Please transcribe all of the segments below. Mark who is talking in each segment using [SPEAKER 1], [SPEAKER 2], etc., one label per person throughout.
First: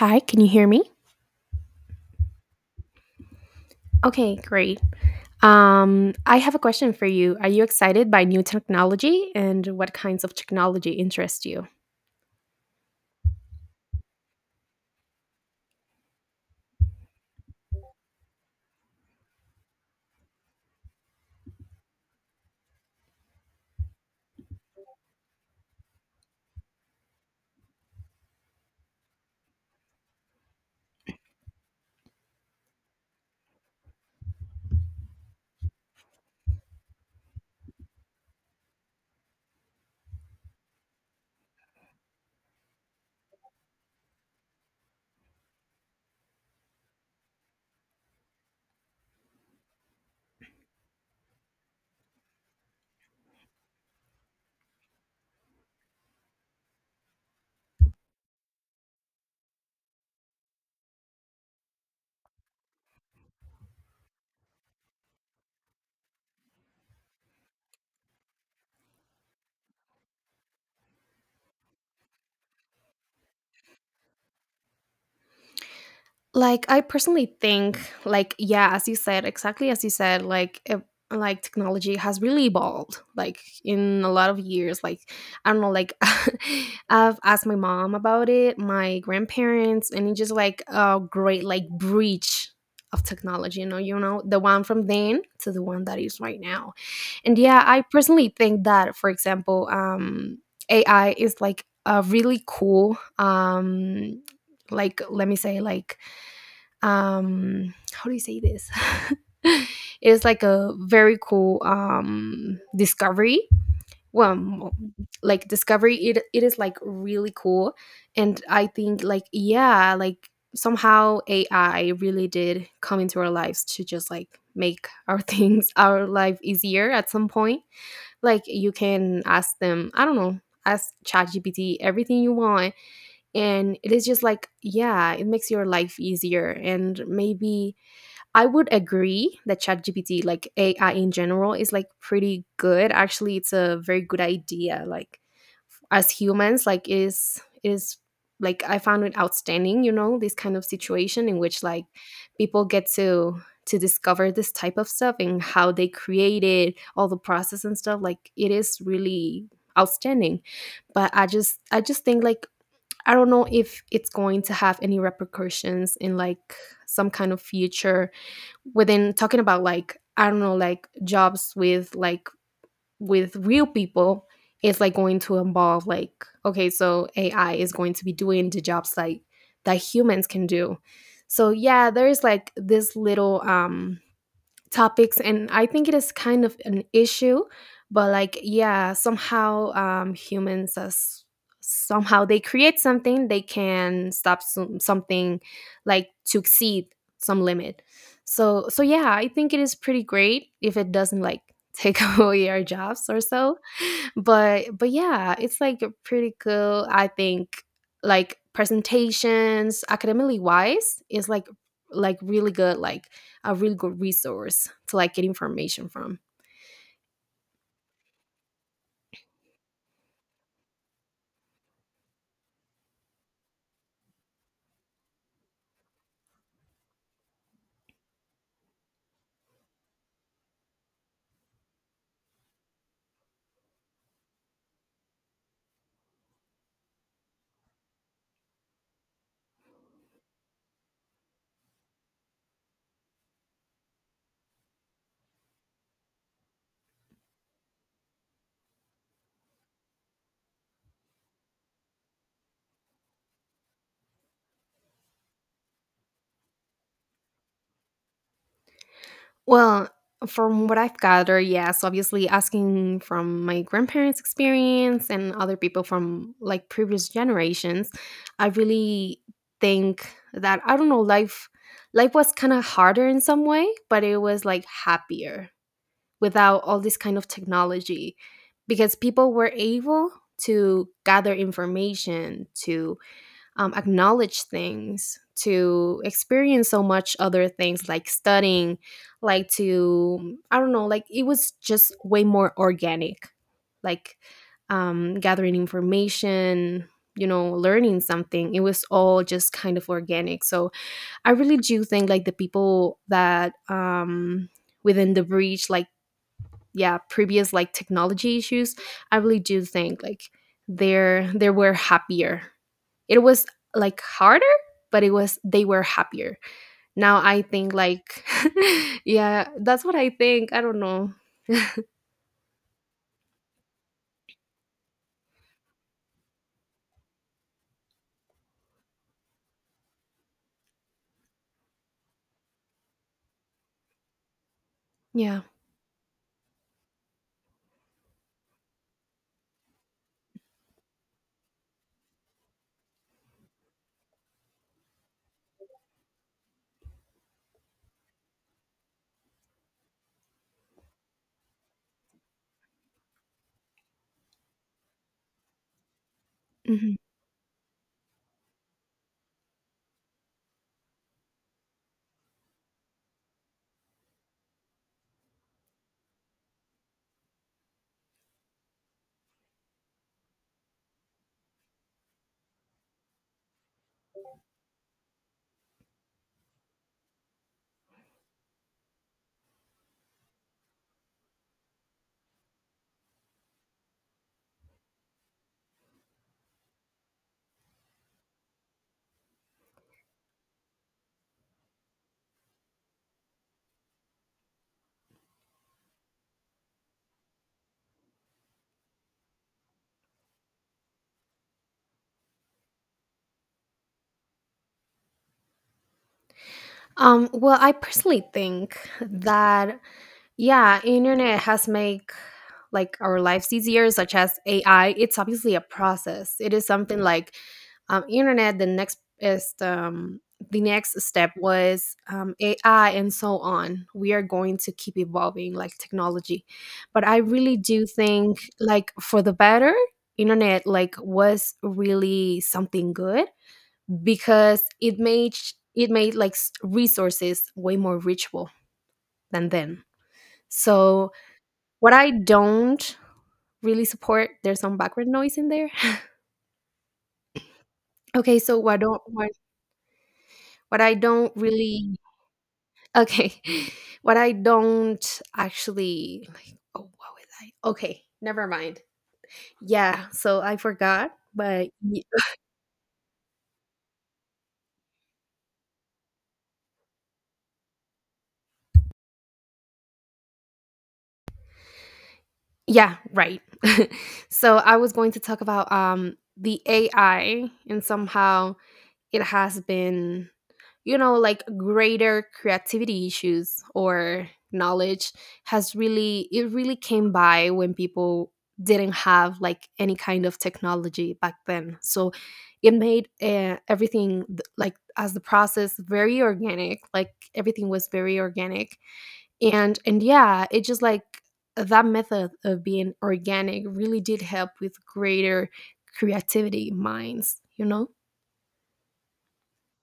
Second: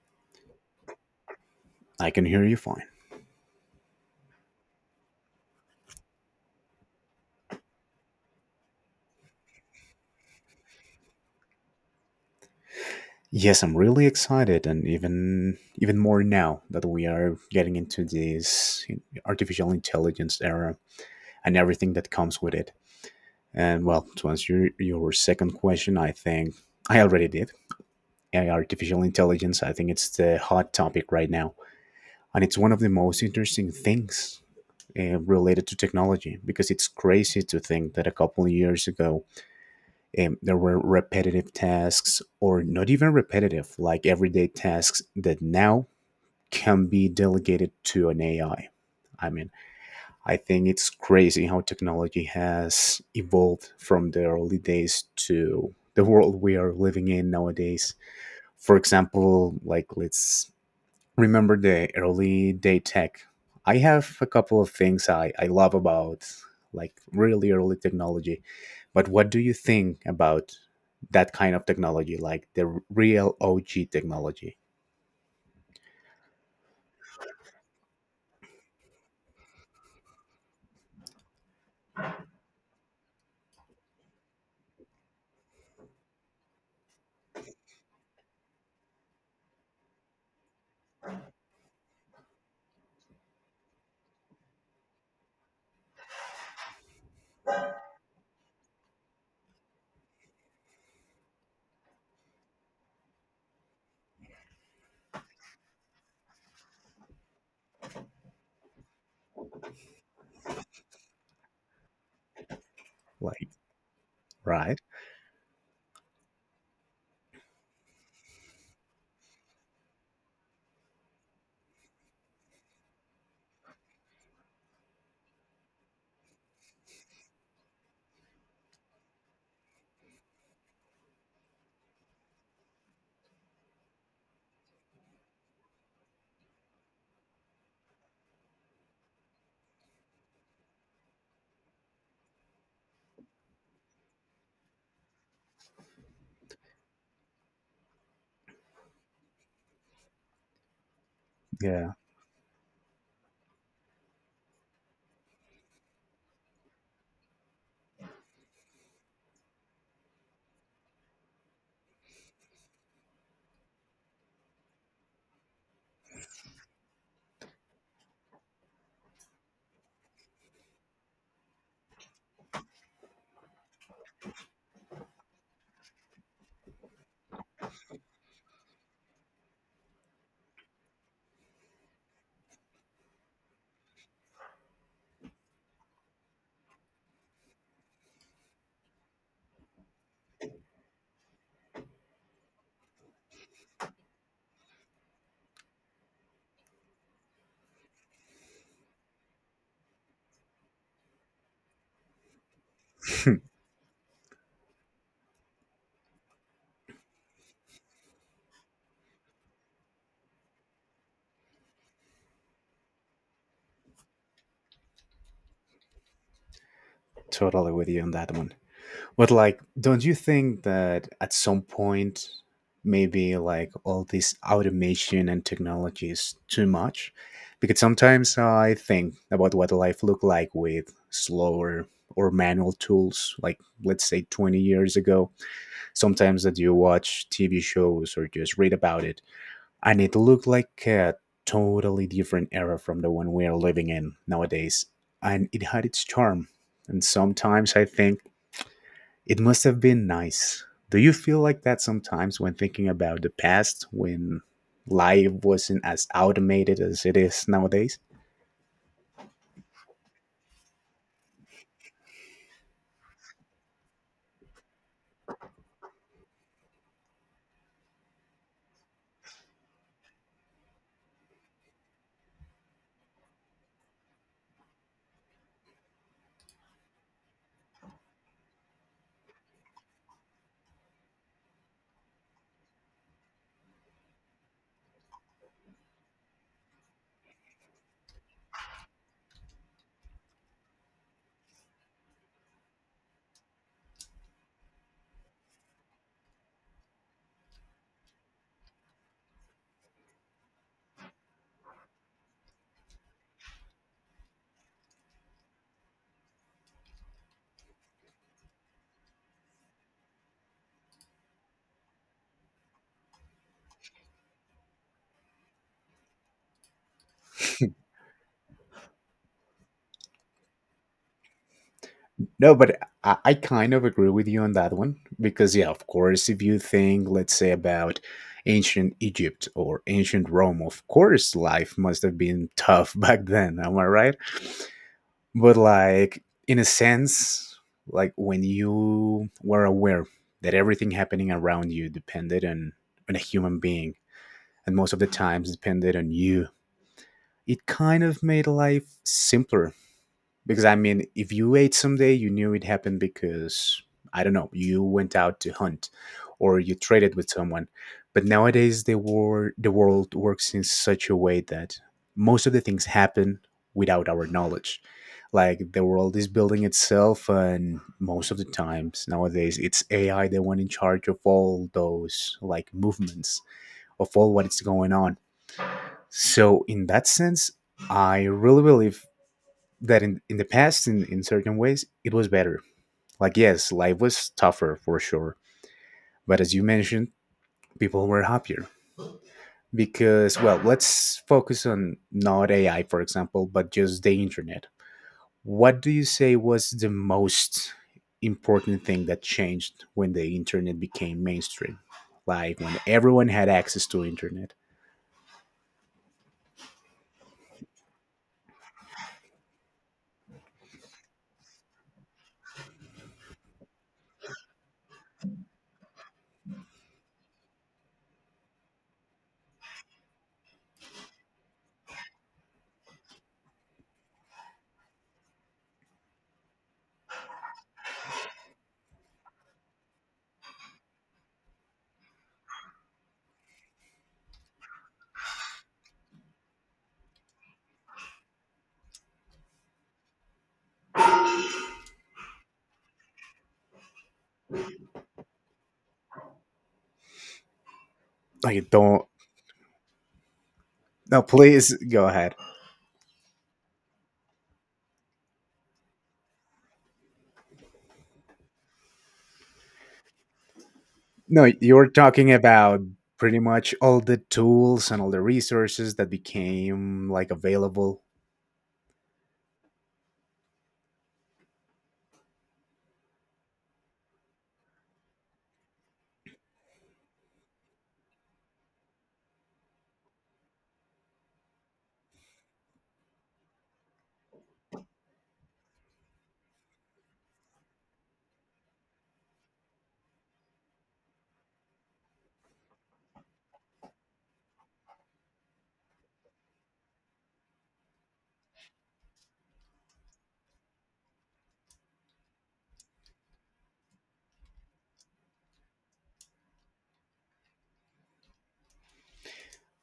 [SPEAKER 1] Hi, can you hear me?
[SPEAKER 2] I can hear you fine.
[SPEAKER 1] Okay, great. I have a question for you. Are you excited by new technology and what kinds of technology interest you?
[SPEAKER 2] Yes, I'm really excited, and even more now that we are getting into this artificial intelligence era and everything that comes with it. And well, to answer your second question, I think I already did. AI, artificial intelligence, I think it's the hot topic right now, and it's one of the most interesting things related to technology because it's crazy to think that a couple of years ago there were repetitive tasks, or not even repetitive, like everyday tasks that now can be delegated to an AI. I mean, I think it's crazy how technology has evolved from the early days to the world we are living in nowadays. For example, like let's remember the early day tech. I have a couple of things I love about like really early technology. But what do you think about that kind of technology, like the real OG technology?
[SPEAKER 1] Like I personally think as you said, exactly as you said, like technology has really evolved like in a lot of years like I don't know like I've asked my mom about it, my grandparents, and it's just like a great like breach of technology, you know, the one from then to the one that is right now. And yeah, I personally think that, for example, AI is like a really cool, like let me say, how do you say this? It's like a very cool discovery.
[SPEAKER 2] Like,
[SPEAKER 1] Well,
[SPEAKER 2] right?
[SPEAKER 1] m- like discovery, it is like really cool, and I think somehow AI really did come into our lives to just like make our things, our life easier at some point. Like you can ask them, I don't know, ask ChatGPT everything you want. And it is just like, yeah, it makes your life easier. And maybe I would agree that ChatGPT, like AI in general, is like pretty good. Actually, it's a very good idea. Like as humans, like it is like I found it outstanding, you know, this kind of situation in which like
[SPEAKER 2] Yeah,
[SPEAKER 1] people get to discover this type of stuff and how they created all the process and stuff. Like it is really outstanding. But I just think like I don't know if it's going to have any repercussions in like some kind of future, within talking about like I don't know like jobs with like with real people. It's like going to involve like, okay, so AI is going to be doing the jobs like that humans can do. So yeah, there's like this little topics, and I think it is kind of an issue. But like yeah, somehow, humans, as somehow they create something, they can stop something like to exceed some limit. So yeah, I think it is pretty great if it doesn't like take away our jobs or so. But yeah, it's like pretty cool, I think. Like presentations academically wise is like really good, like a really good resource to like get information from.
[SPEAKER 2] totally with you on that one. But like, don't you think that at some point, maybe like all this automation and technology is too much? Because sometimes I think about what life looked like with slower or manual tools, like let's say 20 years ago. Sometimes that you watch TV shows or just read about it, and it looked like a totally different era from the one we are living in nowadays. And it had its charm. And sometimes I think it must have been nice. Do you feel like that sometimes when thinking about the past, when life wasn't as automated as it is nowadays?
[SPEAKER 1] Well, from what I've gathered, yes, obviously asking from my grandparents' experience and other people from like previous generations, I really think that I don't know, life was kind of harder in some way, but it was like happier without all this kind of technology, because people were able to gather information, to acknowledge things, to experience so much other things like studying, like to I don't know, like it was just way more organic, like gathering information, you know, learning something. It was all just kind of organic. So I really do think like the people that within the breach, like yeah, previous like technology issues, I really do think like they were happier. It was like harder, but it was they were happier. Now I think like yeah, that's what I think, I don't know.
[SPEAKER 2] No, but I kind of agree with you on that one because, yeah, of course, if you think, let's say, about ancient Egypt or ancient Rome, of course, life must have been tough back then. Am I right?
[SPEAKER 1] Yeah.
[SPEAKER 2] But, like, in a sense, like when you were aware that everything happening around you depended on a human being, and most of the times depended on you. It kind of made life simpler, because I mean, if you ate someday, you knew it happened because, I don't know, you went out to hunt or you
[SPEAKER 1] Mhm.
[SPEAKER 2] traded with someone. But nowadays, the world works in such a way that most of the things happen without our knowledge. Like the world is building itself, and most of the times nowadays, it's AI the one in charge of all those like movements, of all what is going on. So in that sense, I really believe that in the past, in certain ways, it was better. Like, yes, life was tougher for sure. But as you mentioned, people were happier. Because, well, let's focus on not AI, for example, but just the internet. What do you say was the most important thing that changed when the internet became mainstream? Like when everyone had access to internet.
[SPEAKER 1] Um, well, I personally think that yeah, internet has made like our lives easier, such as AI. It's obviously a process. It is something like internet. The next is the next step was AI, and so on. We are going to keep evolving like technology, but I really do think like for the better, internet like was really something good because it made like s- resources way more reachable than then. So what I don't really support, there's some background noise in there. Okay, so
[SPEAKER 2] Like,
[SPEAKER 1] what don't
[SPEAKER 2] don't.
[SPEAKER 1] what I
[SPEAKER 2] No,
[SPEAKER 1] don't
[SPEAKER 2] please
[SPEAKER 1] really
[SPEAKER 2] go ahead.
[SPEAKER 1] okay, what I don't actually like. Oh, what was I? Okay, never mind. Yeah, so I forgot,
[SPEAKER 2] No,
[SPEAKER 1] but
[SPEAKER 2] you're
[SPEAKER 1] y-
[SPEAKER 2] talking about pretty much all the tools and all the resources that became like available.
[SPEAKER 1] yeah, right. So I was going to talk about the AI, and somehow it has been, you know, like greater creativity issues or knowledge has really, it really came by when people didn't have like any kind of technology back then. So it made everything th- like as the process very organic, like everything was very organic. And yeah, it just like that method of being organic really did help with greater creativity minds, you know.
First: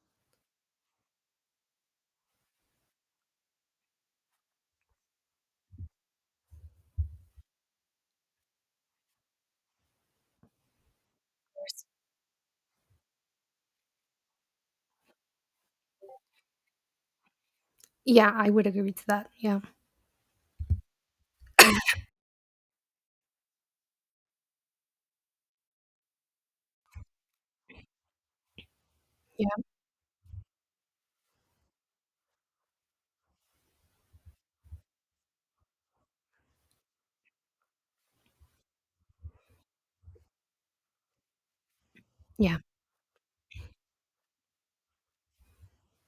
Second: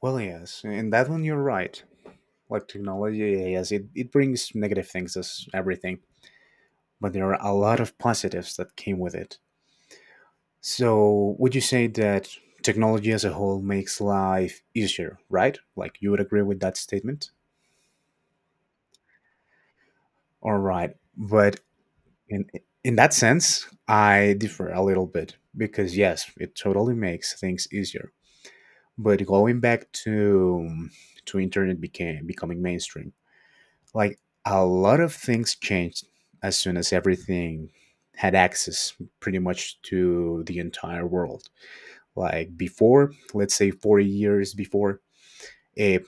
[SPEAKER 2] Well, yes, in that one you're right. Like technology, yes, it brings negative things as everything, but there are a lot of positives that came with it. So, would you say that technology as a whole makes life easier, right? Like you would agree with that statement?
[SPEAKER 1] Yeah, I would agree to that. Yeah.
[SPEAKER 2] All right. But in in that sense, I differ a little bit, because yes, it totally makes things easier. But
[SPEAKER 1] Yeah.
[SPEAKER 2] going back to internet became becoming mainstream, like a lot of things changed as soon as everything had access pretty much to the entire world. Like
[SPEAKER 1] Yeah.
[SPEAKER 2] before, let's say 40 years before, eh,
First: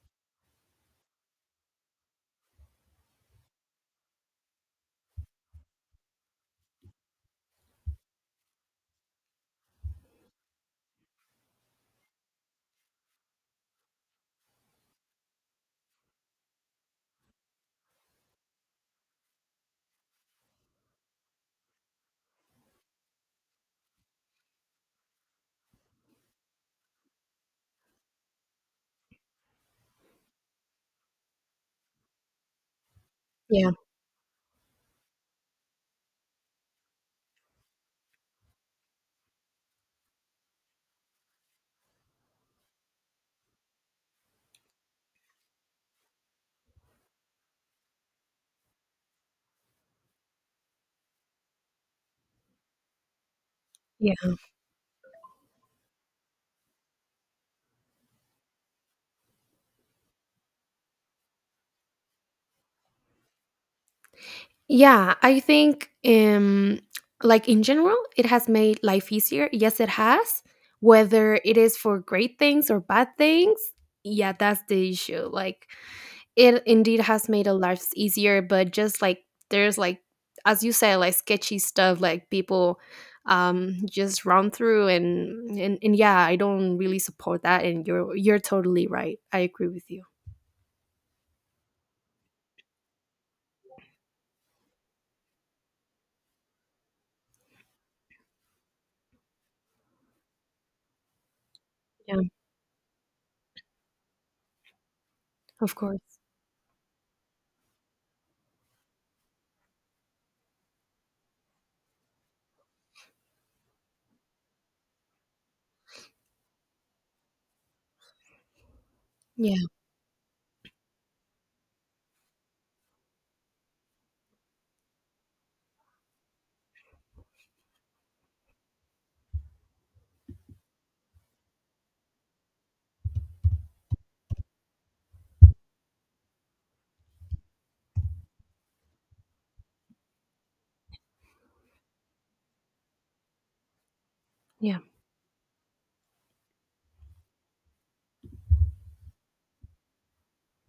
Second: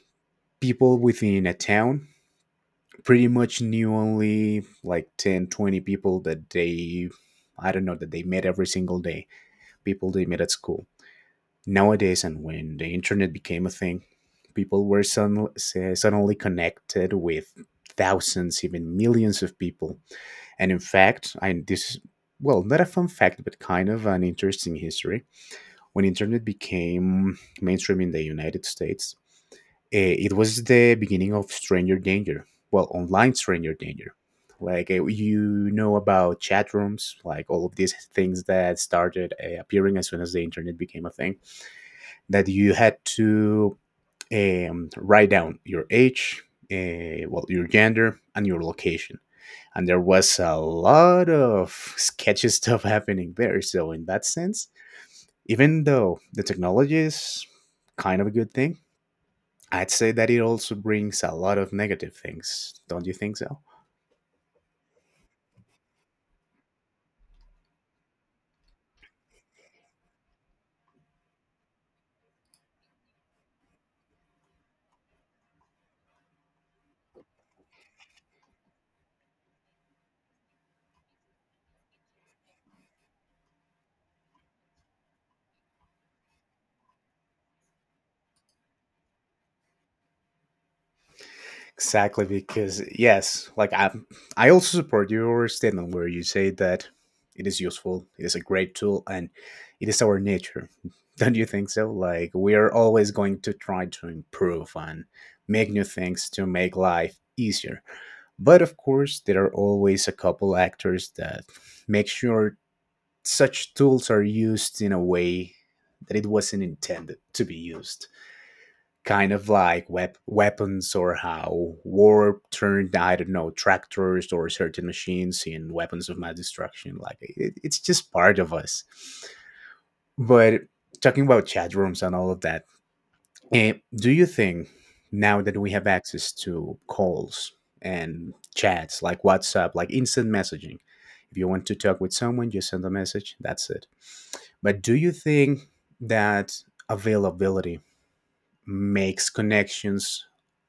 [SPEAKER 2] people within a town pretty much knew only like 10, 20 people that they, I don't know, that they met every single day, people they met at school. Nowadays, and when the internet became a thing, people were suddenly connected with thousands, even millions of people. And in fact, I this is, well, not a fun fact, but kind of an interesting history. When internet became mainstream in the United States, it was the beginning of stranger danger, well, online
[SPEAKER 1] Yeah.
[SPEAKER 2] stranger danger. Like you know about chat rooms, like all of these things that started appearing as soon as the internet became a thing, that you had to write down your age, well, your gender, and your location. And there was a lot of sketchy stuff happening there. So, in
[SPEAKER 1] Yeah.
[SPEAKER 2] that sense, even though the technology is kind of a good thing, I'd say that it also brings a lot of negative things. Don't you think so?
[SPEAKER 1] Yeah, I think like in general, it has made life easier. Yes, it has. Whether it is for great things or bad things, yeah, that's the issue. Like it indeed has made our lives easier, but just like there's like as you say, like sketchy stuff like people just run through and yeah, I don't really support that, and you're totally right. I agree with you.
[SPEAKER 2] Exactly, because yes, like I also support your statement, where you say that it is useful, it is a great tool, and it is our nature. Don't you think so?
[SPEAKER 1] Yeah,
[SPEAKER 2] Like we are always going to try to improve and make
[SPEAKER 1] of
[SPEAKER 2] new
[SPEAKER 1] course.
[SPEAKER 2] things to make life easier. But of course, there are always a couple actors that make sure such tools are used in a way that it wasn't intended to be used, kind of
[SPEAKER 1] Yeah,
[SPEAKER 2] like weapons, or how war turned, I don't know, tractors or certain machines in weapons of mass destruction. Like it's just part of us. But talking about chat rooms and all of that, do you think, now that we have access to calls and chats like WhatsApp, like instant messaging, if you want to talk with someone, you send a message, that's it.
[SPEAKER 1] yeah.
[SPEAKER 2] But do you think that availability makes connections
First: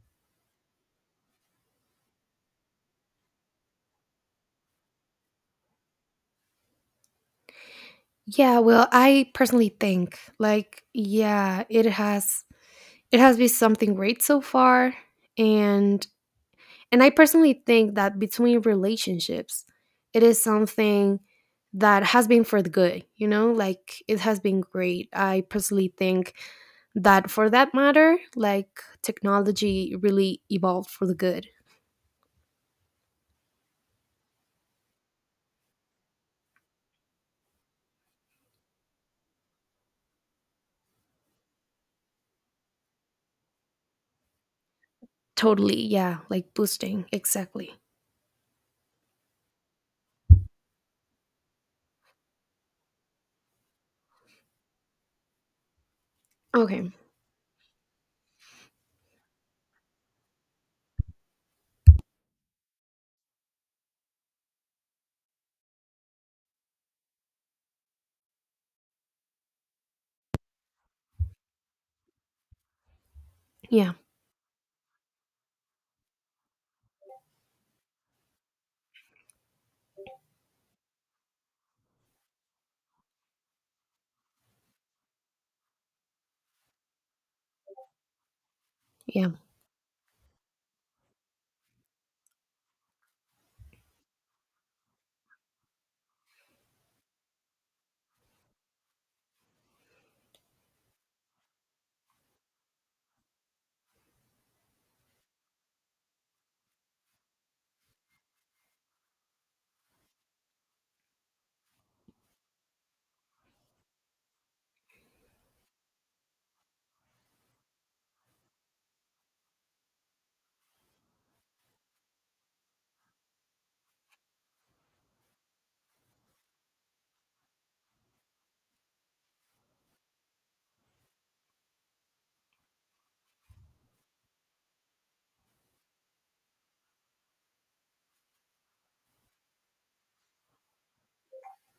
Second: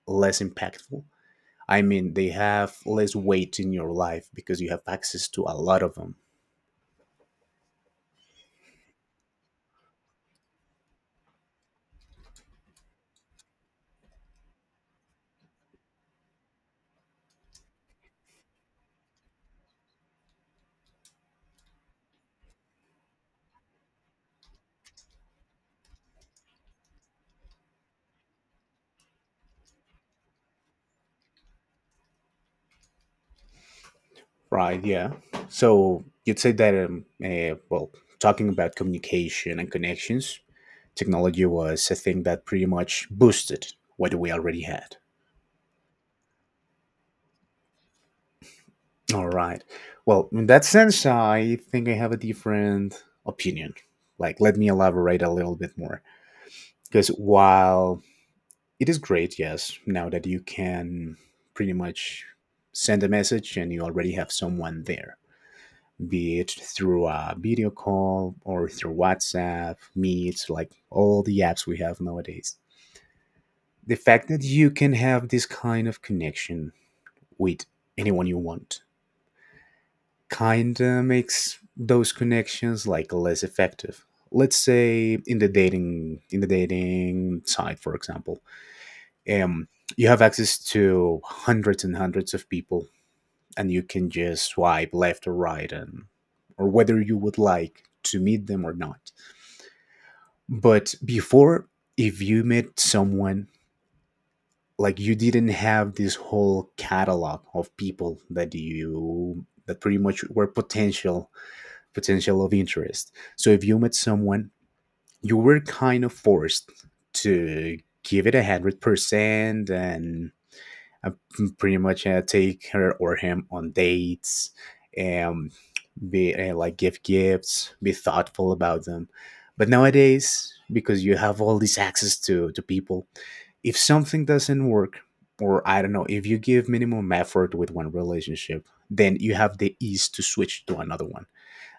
[SPEAKER 2] less impactful? I mean, they have less weight in your life because you have access to a lot of them,
[SPEAKER 1] Yeah, well, I personally think like yeah, it has been something great so far, and and I personally think that between relationships, it is something that has been for the good, you know? Like it has been great. I personally think that for that matter, like technology really evolved for the good.
[SPEAKER 2] right? Yeah. So you'd say that, well, talking about communication and connections, technology was a thing that pretty much boosted what we already had.
[SPEAKER 1] Totally. Yeah, like boosting. Exactly.
[SPEAKER 2] All right. Well, in that sense, I think I have a different opinion. Like, let me elaborate a little bit more.
[SPEAKER 1] Okay.
[SPEAKER 2] Because while it is great, yes, now that you can pretty much send a message and you already have someone there, be it through a video call or through WhatsApp, Meets, like all the apps we have nowadays.
[SPEAKER 1] Yeah.
[SPEAKER 2] The fact that you can have this kind of connection with anyone you want kind of makes those connections like less effective. Let's say in the dating side, for example,
[SPEAKER 1] Yeah.
[SPEAKER 2] um, you have access to hundreds and hundreds of people, and you can just swipe left or right, and or whether you would like to meet them or not. But before, if you met someone, like you didn't have this whole catalog of people that pretty much were potential of interest. So if you met someone, you were kind of forced to give it 100%, and I pretty much take her or him on dates, and be like, give gifts, be thoughtful about them. But nowadays, because you have all this access to people, if something doesn't work, or I don't know, if you give minimum effort with one relationship, then you have the ease to switch to another one.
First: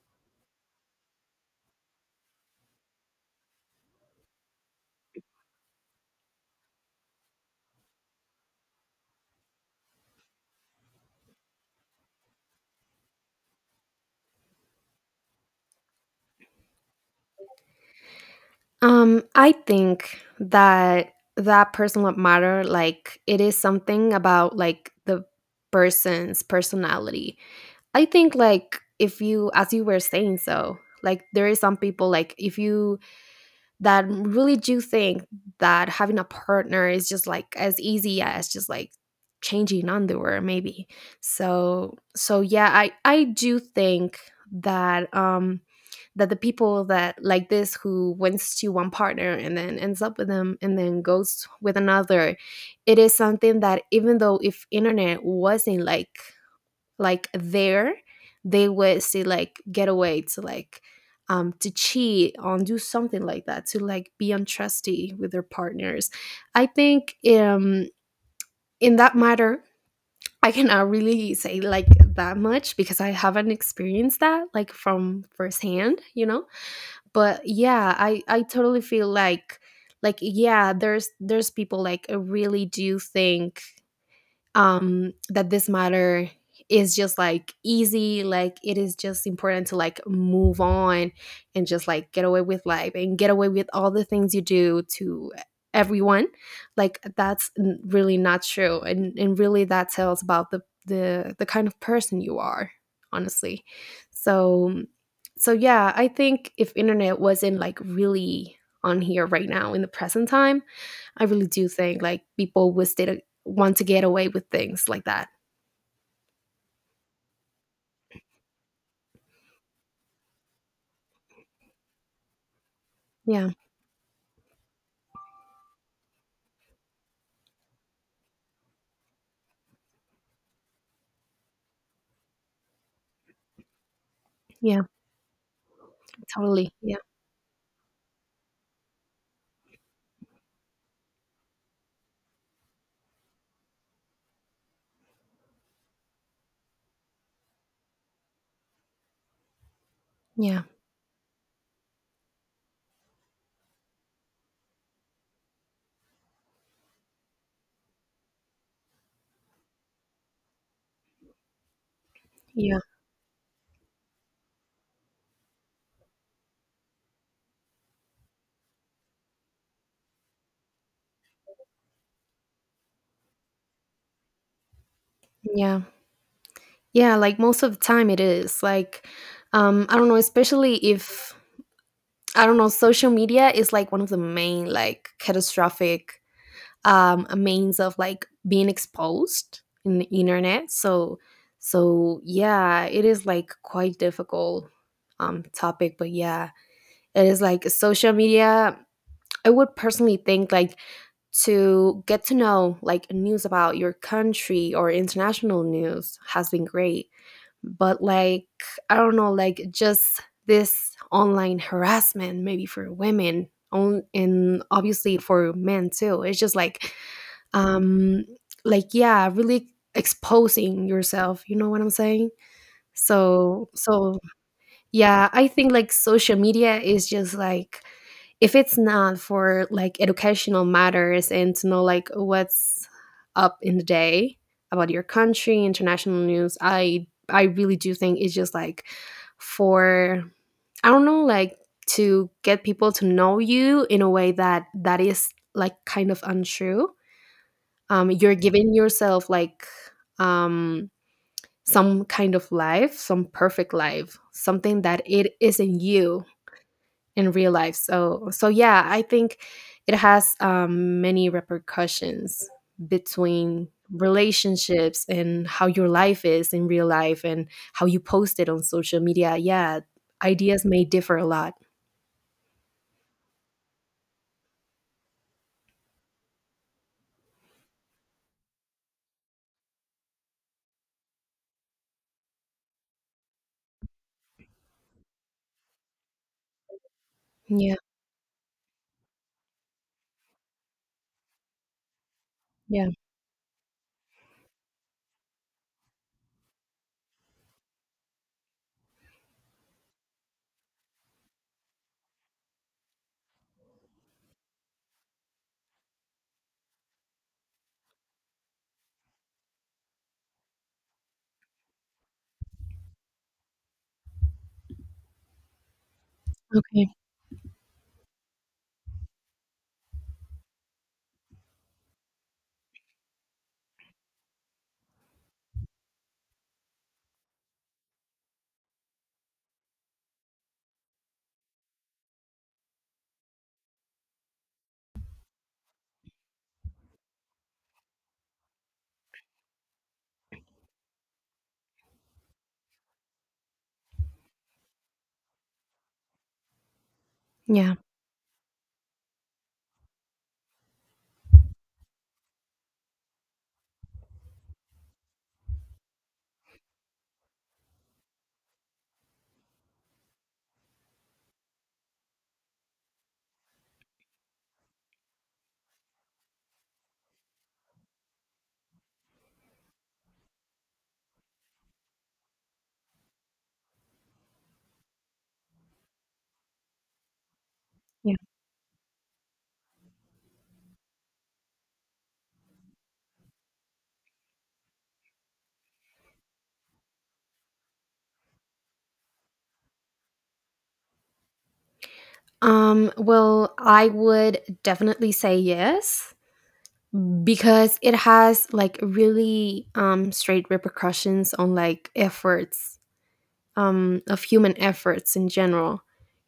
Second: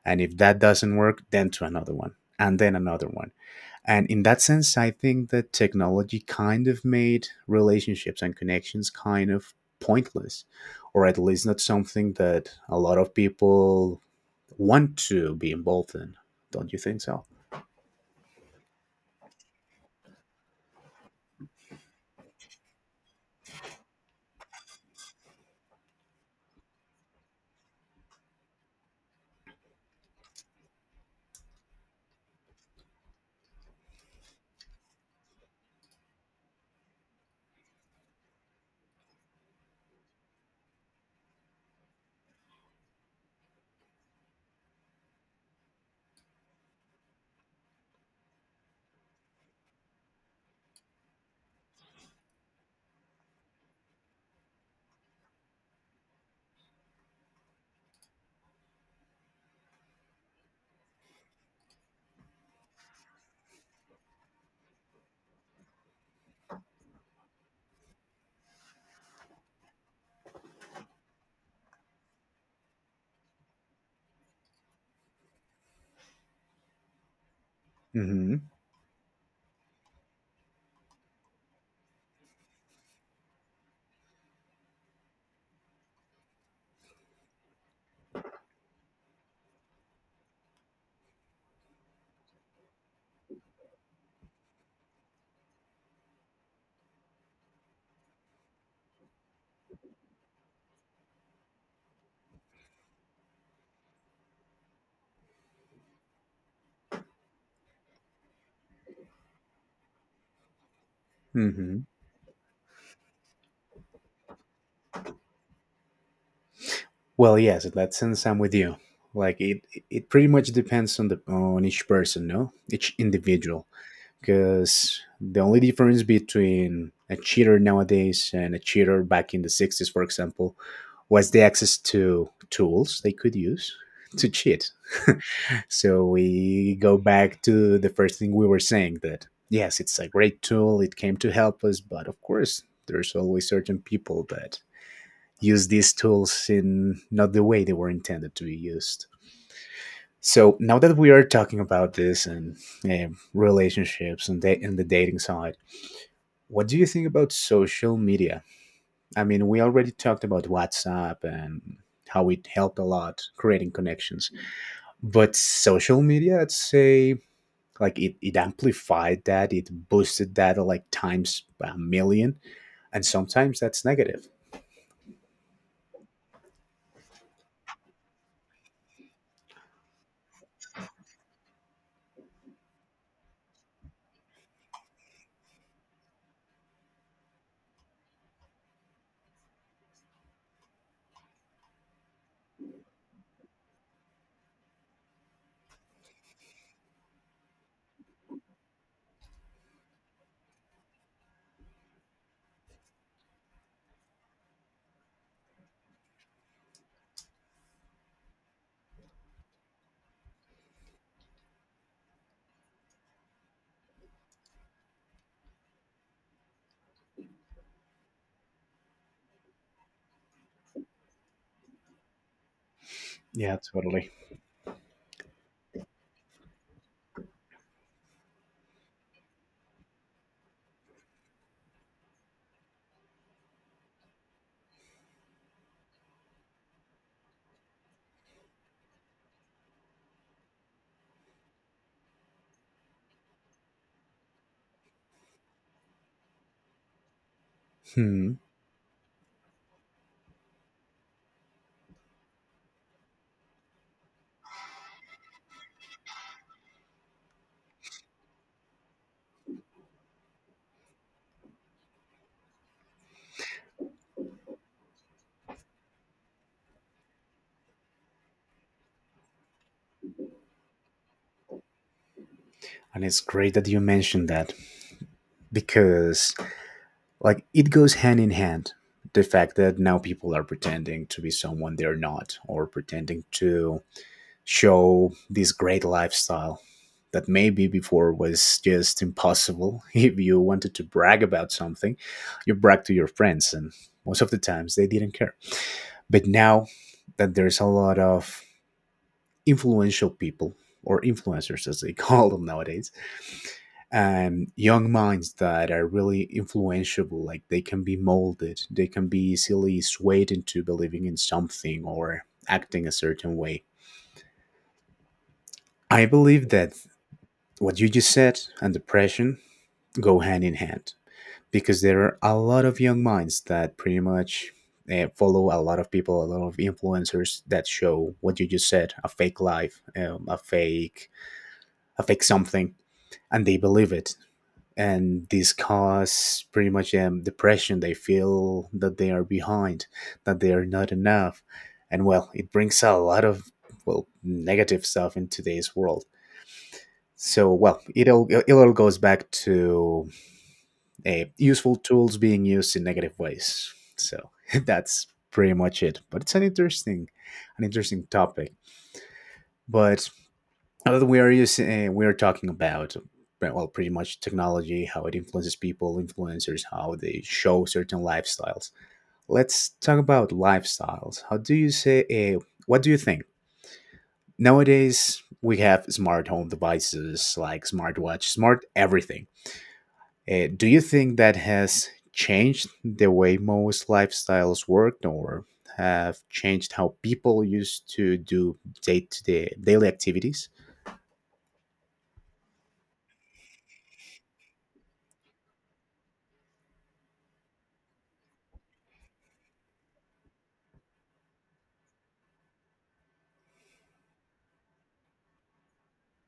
[SPEAKER 2] And if that doesn't work, then to another one, and then another one. And in that sense, I think that technology kind of made relationships and connections kind of pointless, or at least not something that a lot of people want to be involved in. Don't you think so?
[SPEAKER 1] I think that that person would matter, like, it is something about, like, the person's personality. I think, like, if you as you were saying so, like, there is some people, like, if you that really do think that having a partner is just, like, as easy as just, like, changing underwear maybe. So yeah, I do think that, that the people that like this who wins to one partner and then ends up with them and then goes with another, it is something that even though if internet wasn't like there, they would see like get away to like to cheat on, do something like that to like be untrusty with their partners. I think in that matter, I cannot really say like that much because I haven't experienced that like from firsthand, you know? But yeah, I
[SPEAKER 2] Hmm.
[SPEAKER 1] totally feel like yeah, there's people like really do think that this matter is just like easy, like it is just important to like move on and just like get away with life and get away with all the things you do to everyone. Like that's n- really not true, and really that tells about the kind of person you are, honestly. So so yeah, I think if internet wasn't like really on here right now in the present time, I really do
[SPEAKER 2] Hmm.
[SPEAKER 1] think like people will stay want to get away with things like that.
[SPEAKER 2] Well, yes, in that sense, I'm with you. Like it pretty much depends on each person, no, each
[SPEAKER 1] Yeah,
[SPEAKER 2] individual. Because the only difference between a cheater nowadays and a cheater back in the 60s, for example, was the access to tools they could use to cheat.
[SPEAKER 1] yeah,
[SPEAKER 2] So
[SPEAKER 1] totally.
[SPEAKER 2] we go
[SPEAKER 1] Yeah,
[SPEAKER 2] back to the first thing we were saying, that yes, it's a great tool, it came to help us, but of course there's always certain people that use these tools in not the way they were intended to be used. So
[SPEAKER 1] yeah,
[SPEAKER 2] now that we are talking about this and eh, relationships, and and the dating side, what do you think about social media? I mean, we already talked about WhatsApp and how it
[SPEAKER 1] yeah,
[SPEAKER 2] helped a lot creating connections, but social media, I'd say, like it amplified that, it boosted that like times a million, and sometimes that's negative.
[SPEAKER 1] yeah, yeah. Like most of the time, it is like I don't know, especially if I don't know, social media is like one of the main like catastrophic means of like being exposed in the internet. So, so yeah, it is like quite difficult topic, but yeah, it is like social media. I would personally think like to get to know like news about your country or international news has been great, but like I don't know like just this online harassment maybe for women on, and obviously for men too, it's just um like yeah really exposing yourself, you know what I'm saying.
[SPEAKER 2] Yeah,
[SPEAKER 1] so
[SPEAKER 2] totally.
[SPEAKER 1] so yeah, I think like social media is just like, if it's not for like educational matters and to know like what's up in the day about your country, international news, I really do think it's just like for I don't know like to get people to know you in a way that that is like kind of untrue.
[SPEAKER 2] Hmm.
[SPEAKER 1] You're giving yourself like um some kind of life, some perfect life, something that it isn't you in real life. So yeah, I think it has many repercussions between relationships and how your life is in real life and how you post it on social media. Yeah, ideas may differ a lot.
[SPEAKER 2] And it's great that you mentioned that, because like it goes hand in hand, the fact that now people are pretending to be someone they're not, or pretending to show this great lifestyle that maybe
[SPEAKER 1] Yeah.
[SPEAKER 2] before was just impossible. If you wanted to brag about something, you brag
[SPEAKER 1] Yeah.
[SPEAKER 2] to your friends, and most of the times they didn't care. But now that there's a lot of influential people, or influencers as they call them nowadays, young minds that are really influential. Like they can be molded, they can be easily swayed into believing in something or acting a certain way. I believe that
[SPEAKER 1] Okay.
[SPEAKER 2] what you just said and depression go hand in hand, because there are a lot of young minds that pretty much follow a lot of people, a lot of influencers that show what you just said, a fake life, a fake something, and they believe it. And this cause pretty much depression. They feel that they are behind, that they are not enough, and well, it brings a lot of, well, negative stuff in today's world. So
[SPEAKER 1] Yeah.
[SPEAKER 2] well, it all goes back to useful tools being used in negative ways. So that's pretty much it, but it's an interesting, an interesting topic. But now that we are using, we are talking about, well, pretty much technology, how it influences people, influencers, how they show certain lifestyles. Let's talk about lifestyles. How do you say? Uh, what do you think nowadays? We have smart home devices like
[SPEAKER 1] Yeah.
[SPEAKER 2] smartwatch, smart everything. Do you think that has changed the way most lifestyles worked, or have changed how people used to do day to day daily activities?
[SPEAKER 1] Um, well, I would definitely say yes because it has like really straight repercussions on like efforts, of human efforts in general.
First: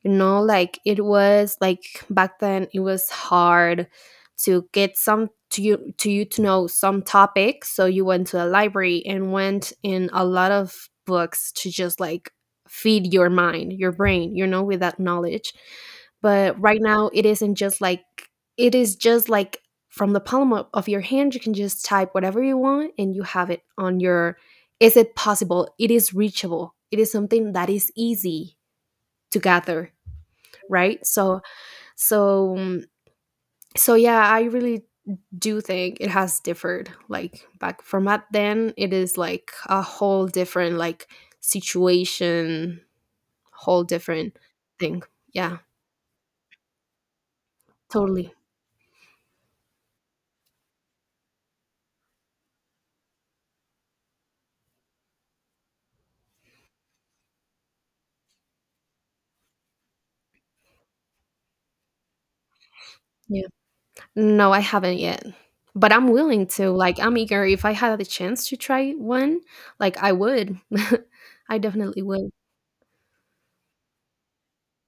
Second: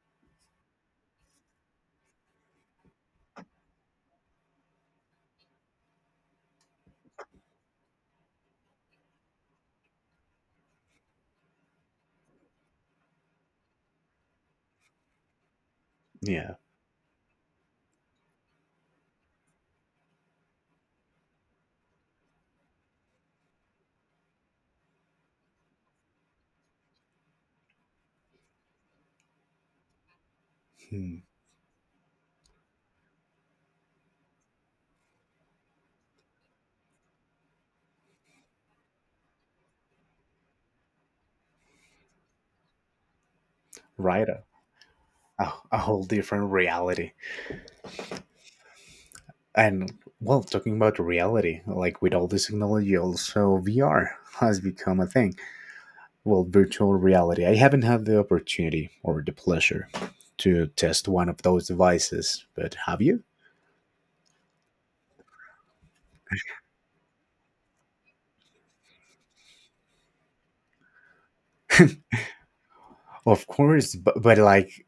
[SPEAKER 1] You know, like it was like back then it was hard to get some to you to know some topic. So you went to the library and went in a lot of books to just like feed your mind, your brain, you know, with that knowledge.
[SPEAKER 2] Yeah.
[SPEAKER 1] But right now it isn't just like it is just like from the palm of your hand, you can just type whatever you want and you have it on your is it possible? It is reachable. It is something that is easy to gather, right?
[SPEAKER 2] Hmm.
[SPEAKER 1] So, um, so yeah, I really do think it has differed. Like back from at then, it is like a whole different like situation, whole
[SPEAKER 2] Right,
[SPEAKER 1] different thing. Yeah,
[SPEAKER 2] a whole different reality.
[SPEAKER 1] totally.
[SPEAKER 2] And well, talking about reality, like with all this technology, also VR has become a thing. Well, virtual reality, I haven't had the opportunity or the pleasure to test one of those devices, but have you?
[SPEAKER 1] Yeah. No, I haven't yet. But I'm willing to, like, I'm eager. If I had the chance to try one, like, I would. I definitely would.
[SPEAKER 2] Of course, but like,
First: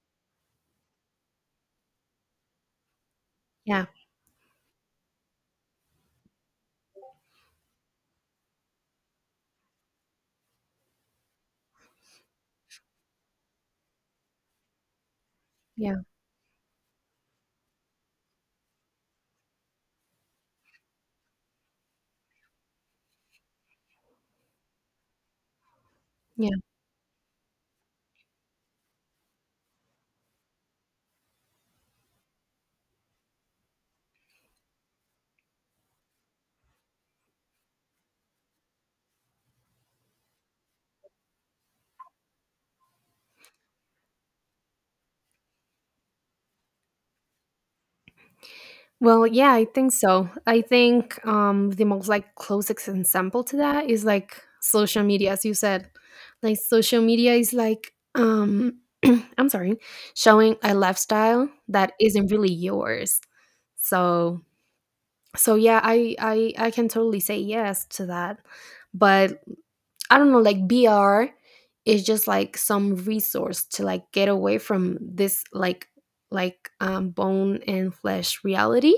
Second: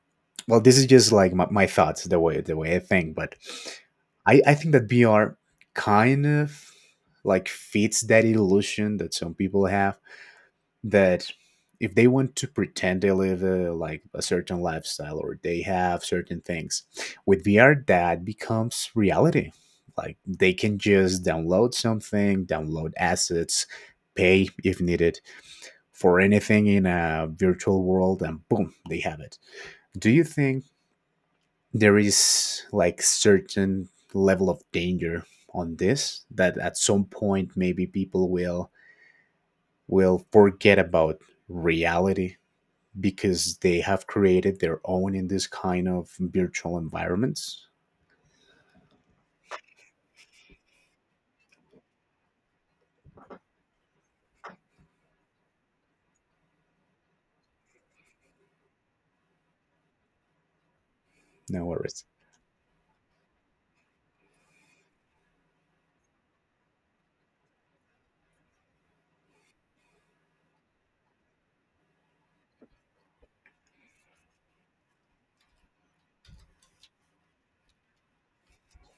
[SPEAKER 2] well, this is just like my thoughts, the way I think, but
[SPEAKER 1] Yeah,
[SPEAKER 2] I think that VR kind of like fits that illusion that some people have, that if they want to pretend they live a, like a certain lifestyle, or they
[SPEAKER 1] yeah,
[SPEAKER 2] have certain things, with VR that becomes reality. Like they can just download something, download assets, pay if needed for
[SPEAKER 1] yeah.
[SPEAKER 2] anything in a virtual world, and boom, they have it. Do you think there is like certain level of danger on this, that at some point maybe people will forget about reality because they have created their own in this kind of virtual environments?
[SPEAKER 1] Well, yeah, I think so. I think the most like closest example to that is like social media, as you said. Like social media is like I'm sorry, showing a lifestyle
[SPEAKER 2] No
[SPEAKER 1] that
[SPEAKER 2] worries.
[SPEAKER 1] isn't really yours. So so yeah, I can totally say yes to that. But I don't know, like BR is just like some resource to like get away from this like bone and flesh reality,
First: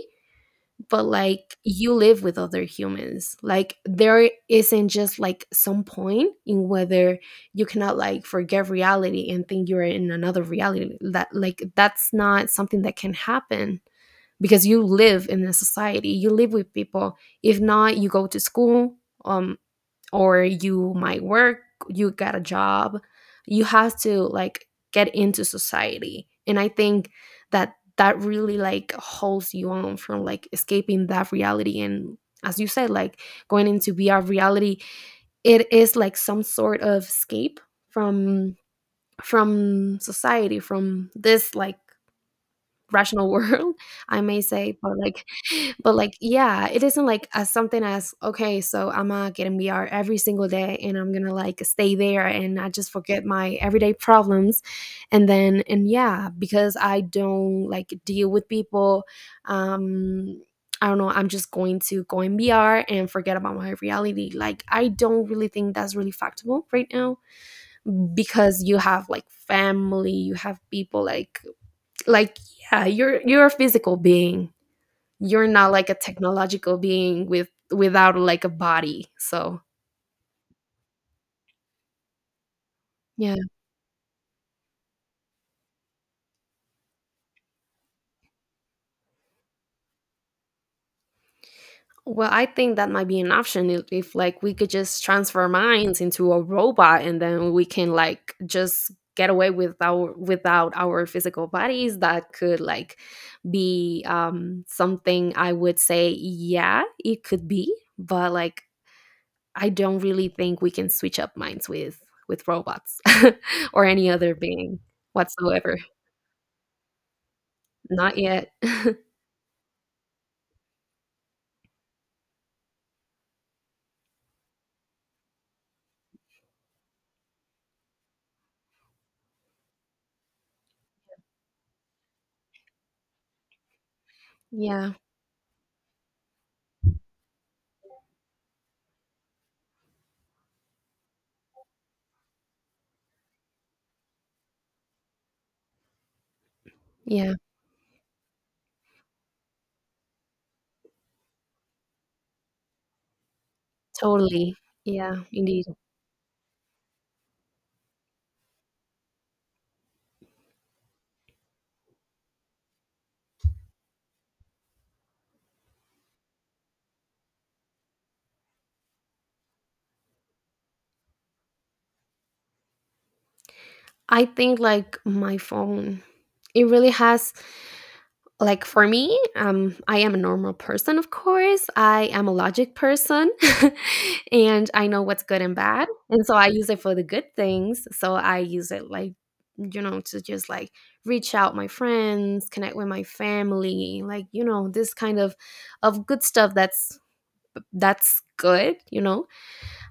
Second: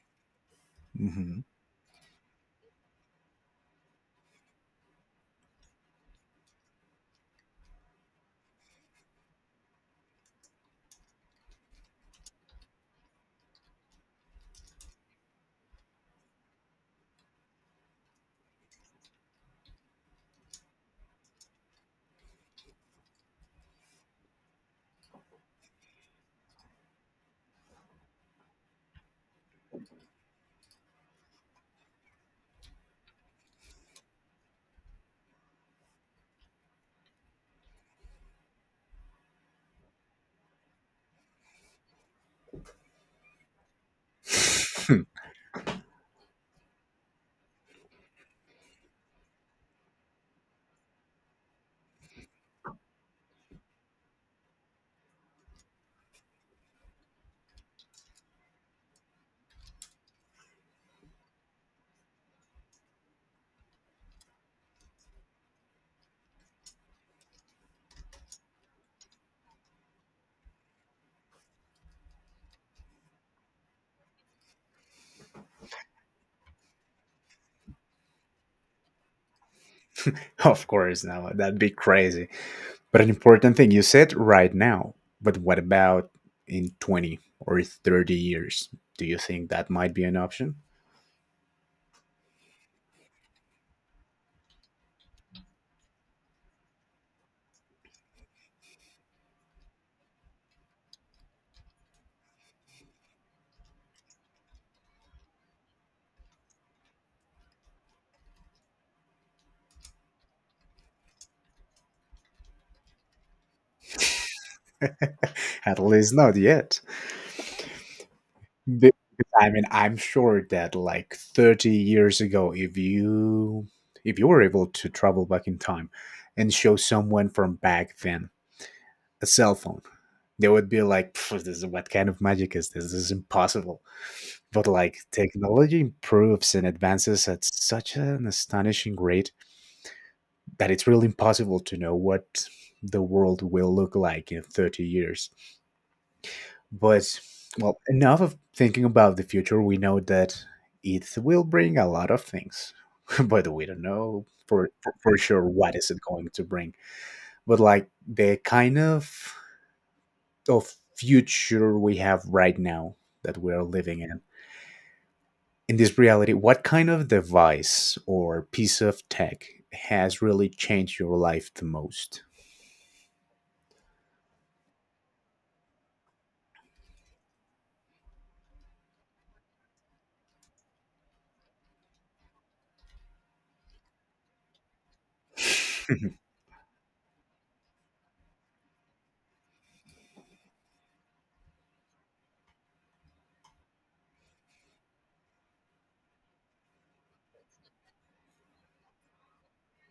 [SPEAKER 1] but
[SPEAKER 2] Mhm.
[SPEAKER 1] like you live with other humans. Like there isn't just like some point in whether you cannot like forget reality and think you're in another reality. That like that's not something that can happen because you live in a society, you live with people. If not, you go to school, um or you might work, you get a job, you have to like get into society. And I think that really like holds you on from like escaping that reality, and as you said, like going into VR reality, it is like some sort of escape from from society, from this like rational world, I may say, but like, but like, yeah, it isn't like as something as okay, so I'm gonna get in VR every single day, and I'm gonna like stay there, and I just forget my everyday problems, and then and yeah, because I don't like deal with people, um, I don't know, I'm just going to go in VR and forget about my reality. Like, I don't really think that's really factable right now because you have like family, you have people like yeah you're a physical being, you're not like a technological being with without like a body. So
[SPEAKER 2] Of course, no, that'd be crazy. But an
[SPEAKER 1] yeah,
[SPEAKER 2] important thing you said right now, but what about in 20 or 30 years? Do you think that might be an option?
[SPEAKER 1] well, I think that might be an option if, like we could just transfer minds into a robot and then we can like just get away with our without our physical bodies. That could like be something, I would say, yeah, it could be, but like I don't really think we can switch up minds with robots or any other being whatsoever.
[SPEAKER 2] At least not yet.
[SPEAKER 1] Not yet.
[SPEAKER 2] Be, because, I mean, I'm sure that like 30 years ago, if you, if you were able to travel back in time and show someone from back then a cell phone, they would be like, "Pff, this is what kind of magic is this? This is impossible." But
[SPEAKER 1] Yeah.
[SPEAKER 2] like technology improves and advances at such an astonishing rate that it's really impossible to know what the world will look like in 30 years. But,
[SPEAKER 1] Yeah.
[SPEAKER 2] well, enough of thinking about the future. We know that it will bring a lot of things, but we don't know
[SPEAKER 1] Totally.
[SPEAKER 2] for
[SPEAKER 1] Yeah,
[SPEAKER 2] sure
[SPEAKER 1] indeed.
[SPEAKER 2] what is it going to bring. But like the kind of future we have right now, that we are living in this reality, what kind of device or piece of tech has really changed your life the most?
[SPEAKER 1] I think like my phone, it really has. Like for me, I am a normal person, of course. I am a logic person and I know what's good and bad, and so I use it for the good things. So I use it like, you know, to just like reach out my friends, connect with my family, like, you know, this kind of good stuff that's good, you know.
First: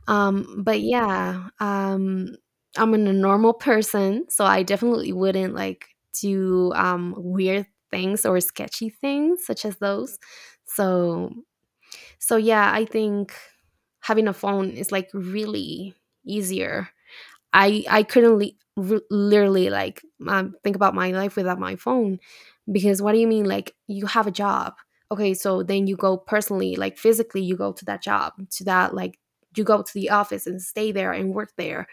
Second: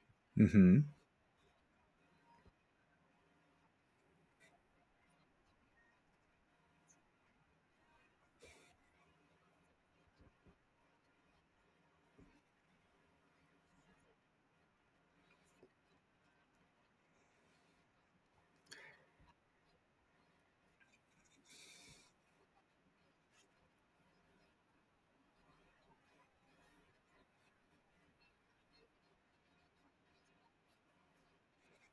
[SPEAKER 1] But
[SPEAKER 2] Mm-hmm.
[SPEAKER 1] yeah, I'm a normal person, so I definitely wouldn't like do weird things or sketchy things such as those. So so yeah, I think having a phone is like really easier. I couldn't literally like think about my life without my phone because what do you mean like you have a job? Okay, so then you go personally, like physically you go to that job, to that like you go to the office and stay there and work there.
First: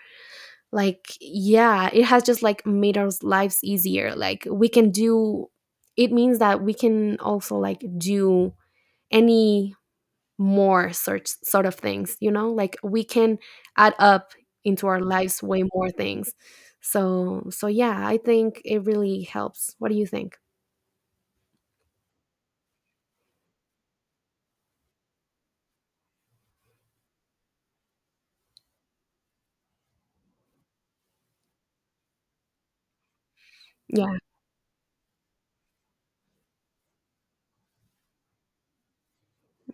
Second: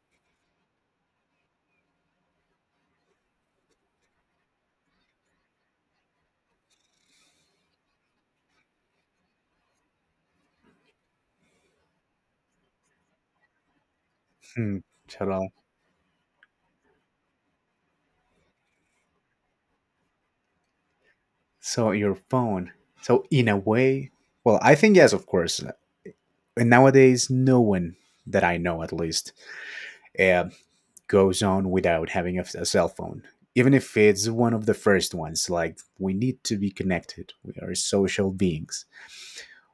[SPEAKER 1] Like yeah, it has just like made our lives easier. Like we can do, it means that we can also like do any more such sort of things, you know, like we can add up into our lives way more things. So yeah, I think it really helps. What do you think?
[SPEAKER 2] So your phone. So in a way, well, I think yes, of course. And nowadays, no one that I know, at least, uh, goes on without having a, f- a cell phone. Even if
[SPEAKER 1] Yeah,
[SPEAKER 2] it's one of the first ones, like we need to be connected. We are social beings.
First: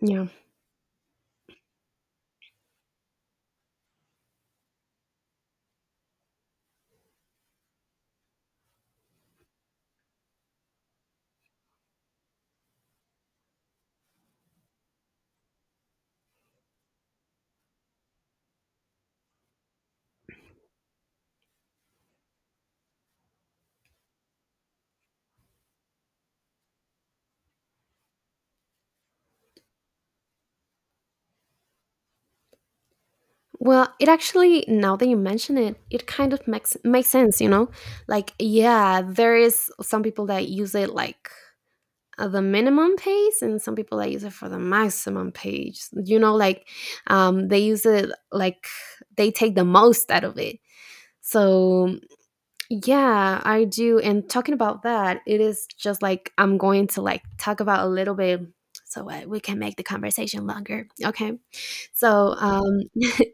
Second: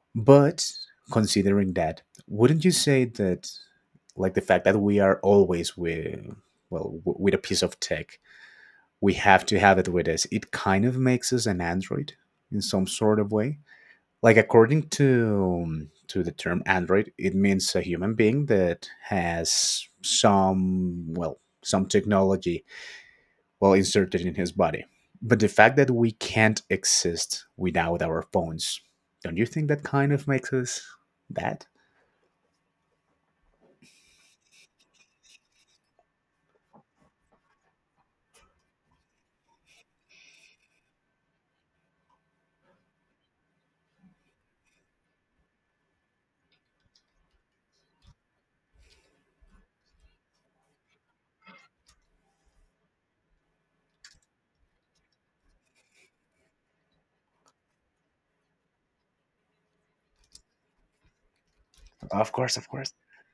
[SPEAKER 1] yeah,
[SPEAKER 2] But considering that, wouldn't you say that, like the fact that we are always with, well, w- with a piece of tech, we have to have it with us. It kind of makes us an android in some sort of way, like according to the term android, it means a human being that has some, well, some technology well inserted in his body. But the fact that we can't exist without our phones, don't you think that kind of makes us that?
[SPEAKER 1] well, it actually, now that you mention it, it kind of makes sense, you know. Like, yeah, there is some people that use it like at the minimum pace, and some people that use it for the maximum page, you know, like they use it like they take the most out of it. So yeah, I do. And talking about that, it is just like I'm going to like talk about a little bit so we can make the conversation longer. Okay.
[SPEAKER 2] Of
[SPEAKER 1] So
[SPEAKER 2] course, of course.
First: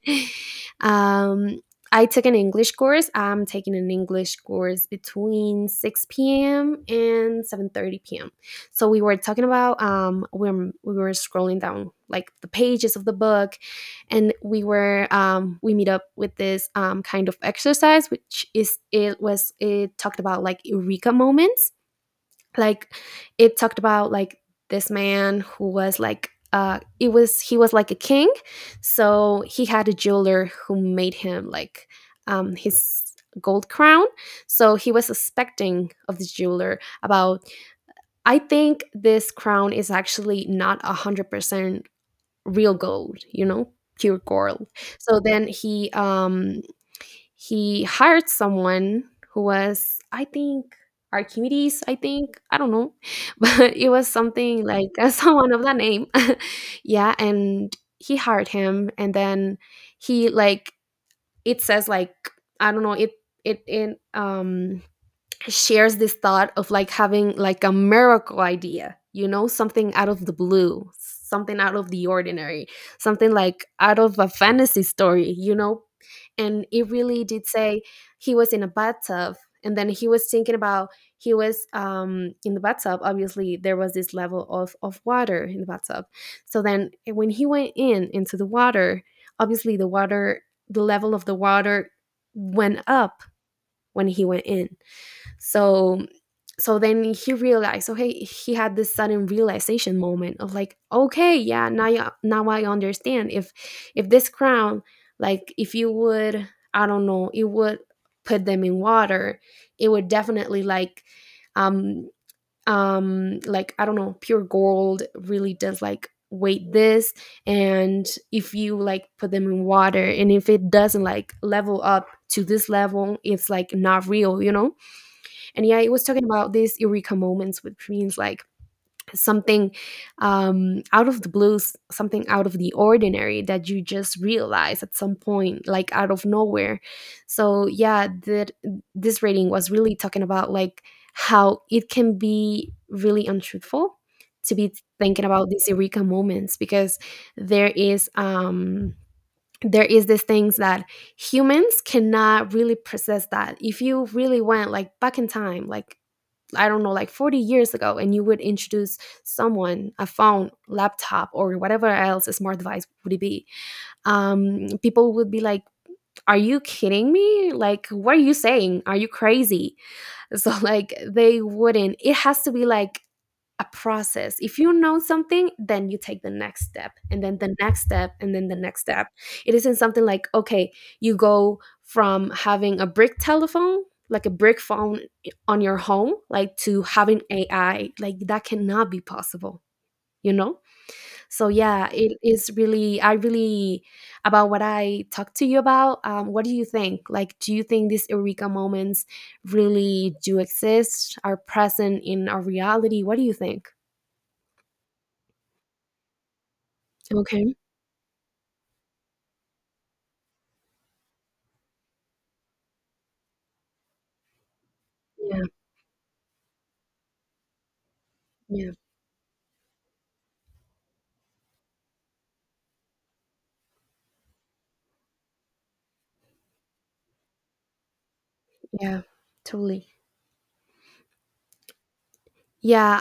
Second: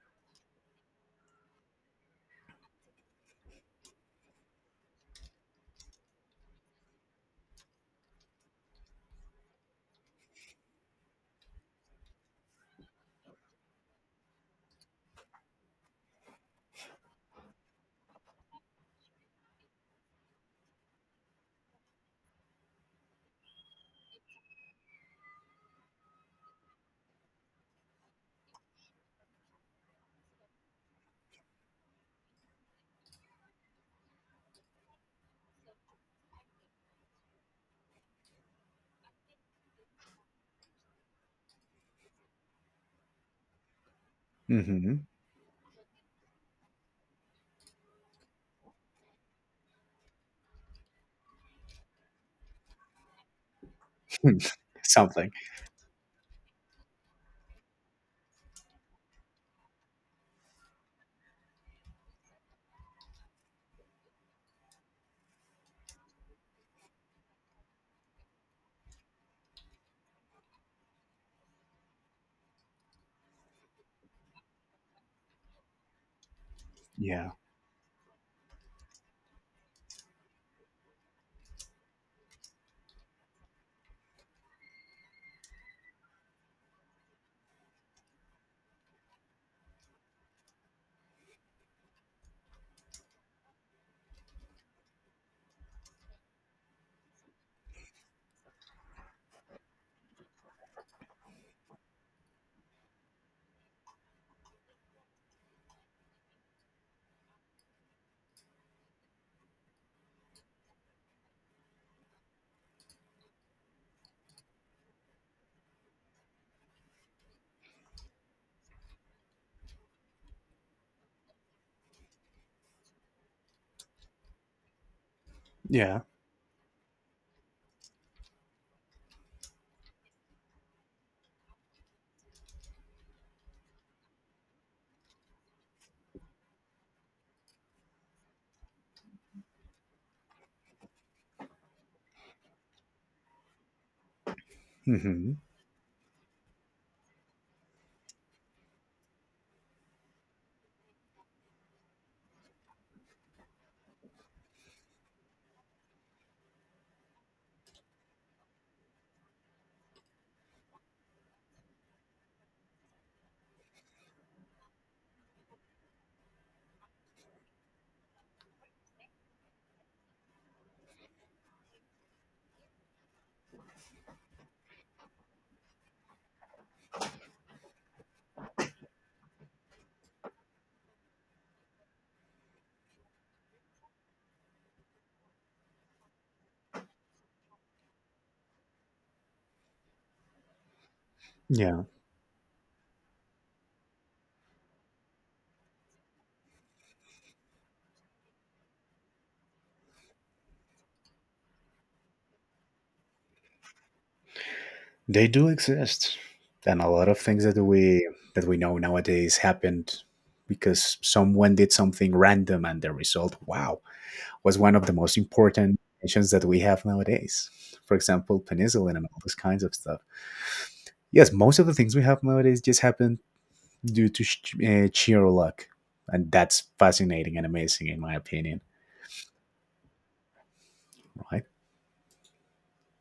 [SPEAKER 1] um, I took an English course. I'm taking an English course between 6 p.m. and 7:30 p.m. So we were talking about we were scrolling down like the pages of the book, and we were we meet up with this kind of exercise, which is it was it talked about like eureka moments. Like it talked about like this man who was like it was he was like a king. So he had a jeweler who made him like his gold crown. So he was suspecting of the jeweler about, I think this crown is actually not 100% real gold, you know, pure gold.
[SPEAKER 2] Hmm.
[SPEAKER 1] So then he he hired someone who was, I think, Archimedes, I think, I don't know, but it was something like
[SPEAKER 2] Something.
[SPEAKER 1] someone of that name. Yeah, and he hired him, and then he like it says like I don't know it it shares this thought of like having like a miracle idea, you know, something out of the blue, something out of the ordinary, something like out of a fantasy story, you know, and it really
[SPEAKER 2] Yeah.
[SPEAKER 1] did say he was in a bathtub. And then he was thinking about, he was in the bathtub. Obviously there was this level of water in the bathtub. So then when he went in into the water, obviously the water, the level of the water, went up when he went in. So so then he realized, okay, he had this sudden realization moment of like, okay, yeah, now you, now I understand. If this crown, like if you would, I don't know, it would put them in water, it would definitely um like I don't know, pure gold really does like weight this. And if you like put them in water and if it doesn't like level up to this level, it's like not real, you know. And yeah, it
[SPEAKER 2] Yeah.
[SPEAKER 1] was talking about these eureka moments, which means like something out of the blues, something out of the ordinary that you just realize at some point, like out of nowhere. So yeah, that this rating was really talking about like how it can be really untruthful to be thinking
[SPEAKER 2] Hmm.
[SPEAKER 1] about these eureka moments because there is um there is these things that humans cannot really process. That if you really went like back in time, like I don't know, like 40 years ago, and you would introduce someone a phone, laptop, or whatever else a smart device would it be, people would be like, are you kidding me? Like, what are you saying? Are you crazy? So, like, they wouldn't. It has to be like a process. If you know something, then you take the next step and then the next step and then the next step. It isn't something like, okay, you go from having a brick telephone, like a brick phone on your home, like to having AI. Like that cannot be possible, you know? So
[SPEAKER 2] Yeah.
[SPEAKER 1] yeah, it is really, I really, about what I talked to you about, what do you think? Like, do you think these Eureka moments really do exist, are present in our reality? What do you think?
[SPEAKER 2] They do exist, and a lot of things
[SPEAKER 1] Okay.
[SPEAKER 2] that we, that we know nowadays happened because someone did something random, and the result, wow, was one of the most
[SPEAKER 1] Yeah.
[SPEAKER 2] important inventions that we have nowadays. For example,
[SPEAKER 1] Yeah.
[SPEAKER 2] penicillin and all those kinds of stuff. Yes, most of the things we have nowadays just happen due to sheer luck, and that's fascinating and amazing in my opinion,
[SPEAKER 1] Yeah. Totally.
[SPEAKER 2] right?
[SPEAKER 1] Yeah.